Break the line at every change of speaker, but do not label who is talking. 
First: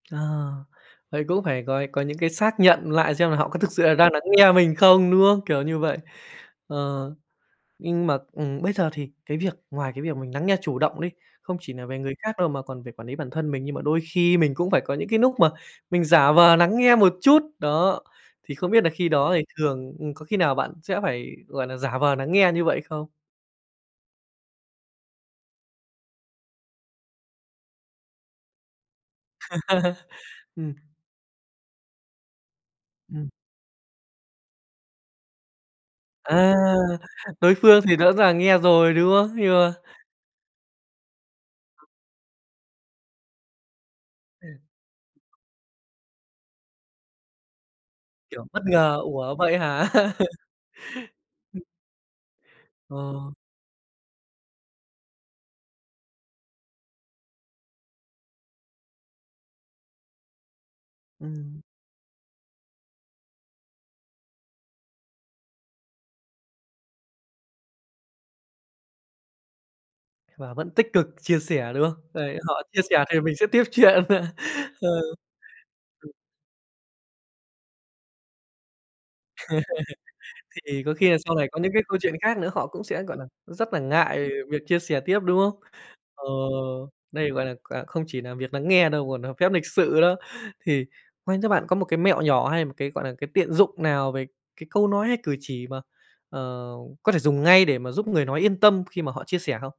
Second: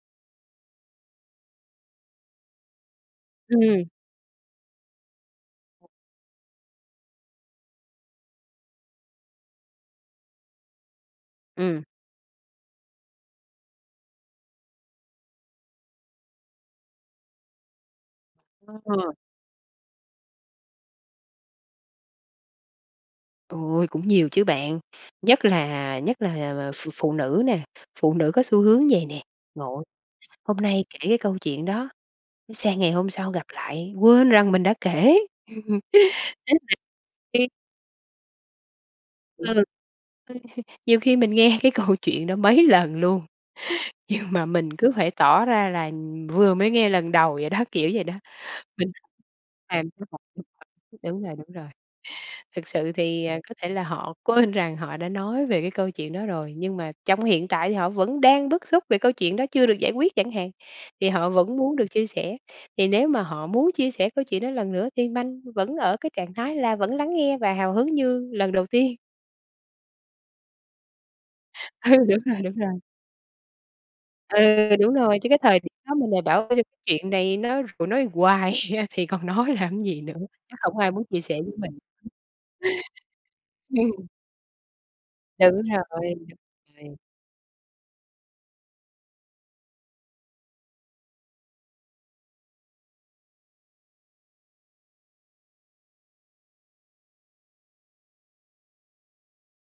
Ờ, vậy cũng phải có có những cái xác nhận lại, xem là họ có thực sự
Ừm.
là đang nắng nghe mình không, đúng không? Kiểu như vậy. Ờ, nhưng mà ừm, bây giờ thì cái việc ngoài cái việc mình nắng nghe chủ động đi, không chỉ
Ừm.
nà về người khác đâu mà còn về quản lý bản thân mình, nhưng mà đôi khi mình cũng phải có những cái núc mà mình giả vờ nắng nghe một chút, đó, thì không biết nà khi
Ờ.
đó thì thường ừm, có khi nào bạn sẽ phải, gọi là, giả vờ nắng nghe như vậy không?
Ôi, cũng nhiều chứ bạn. Nhất là nhất là, ờ, ph phụ nữ nè, phụ nữ có xu hướng vậy nè. Ngộ. Hôm
Ừm.
nay kể cái câu chuyện đó, sang ngày hôm
Ừm.
sau gặp lại quên rằng mình đã kể.
À,
[unintelligible]
đối phương thì rõ ràng nghe rồi, đúng không? Nhưng
Ừ.
mà
Nhiều khi mình nghe cái câu chuyện đó mấy lần luôn, nhưng mà mình cứ phải tỏ ra là vừa mới nghe lần đầu vậy đó, kiểu vậy đó.
Kiểu, bất
Mình
ngờ, ủa vậy hả?
[unintelligible] Đúng rồi, đúng
Ừm.
rồi. Thực sự thì,
Ờ.
à, có thể là họ quên rằng họ đã nói về cái câu chuyện đó rồi, nhưng mà trong hiện tại thì họ vẫn đang bức xúc về câu chuyện đó chưa được giải quyết chẳng hạn, thì họ vẫn
Ừm.
muốn được chia sẻ. Thì nếu mà họ muốn chia sẻ câu chuyện đó lần nữa thì minh vẫn ở cái trạng thái là vẫn lắng nghe và hào hứng như lần đầu tiên.
Và vẫn tích cực chia sẻ, đúng
Ừ,
không?
đúng
Đấy,
rồi, đúng
họ
rồi.
chia sẻ thì mình sẽ tiếp chuyện.
Ừ,
Ờ.
đúng rồi, chứ cái thời điểm đó mình lại bảo cái chuyện này nó nói hoài thì còn nói làm gì nữa, nó hổng
Thì
ai
có
muốn
khi là
chia
sau
sẻ
này
với
có những
mình.
cái câu chuyện khác nữa, họ cũng sẽ, gọi là, rất là
Ừm.
ngại việc chia sẻ tiếp, đúng không?
Đúng rồi,
Ờ,
đúng rồi.
đây, gọi là, quà không chỉ là việc nắng nghe đâu còn nà phép lịch sự đó. Thì quen cho bạn có một cái mẹo nhỏ hay một cái, gọi là, cái tiện dụng nào về cái câu nói, hay cử chỉ mà, ờ, có thể dùng ngay để mà giúp người nói yên tâm khi mà họ chia sẻ không?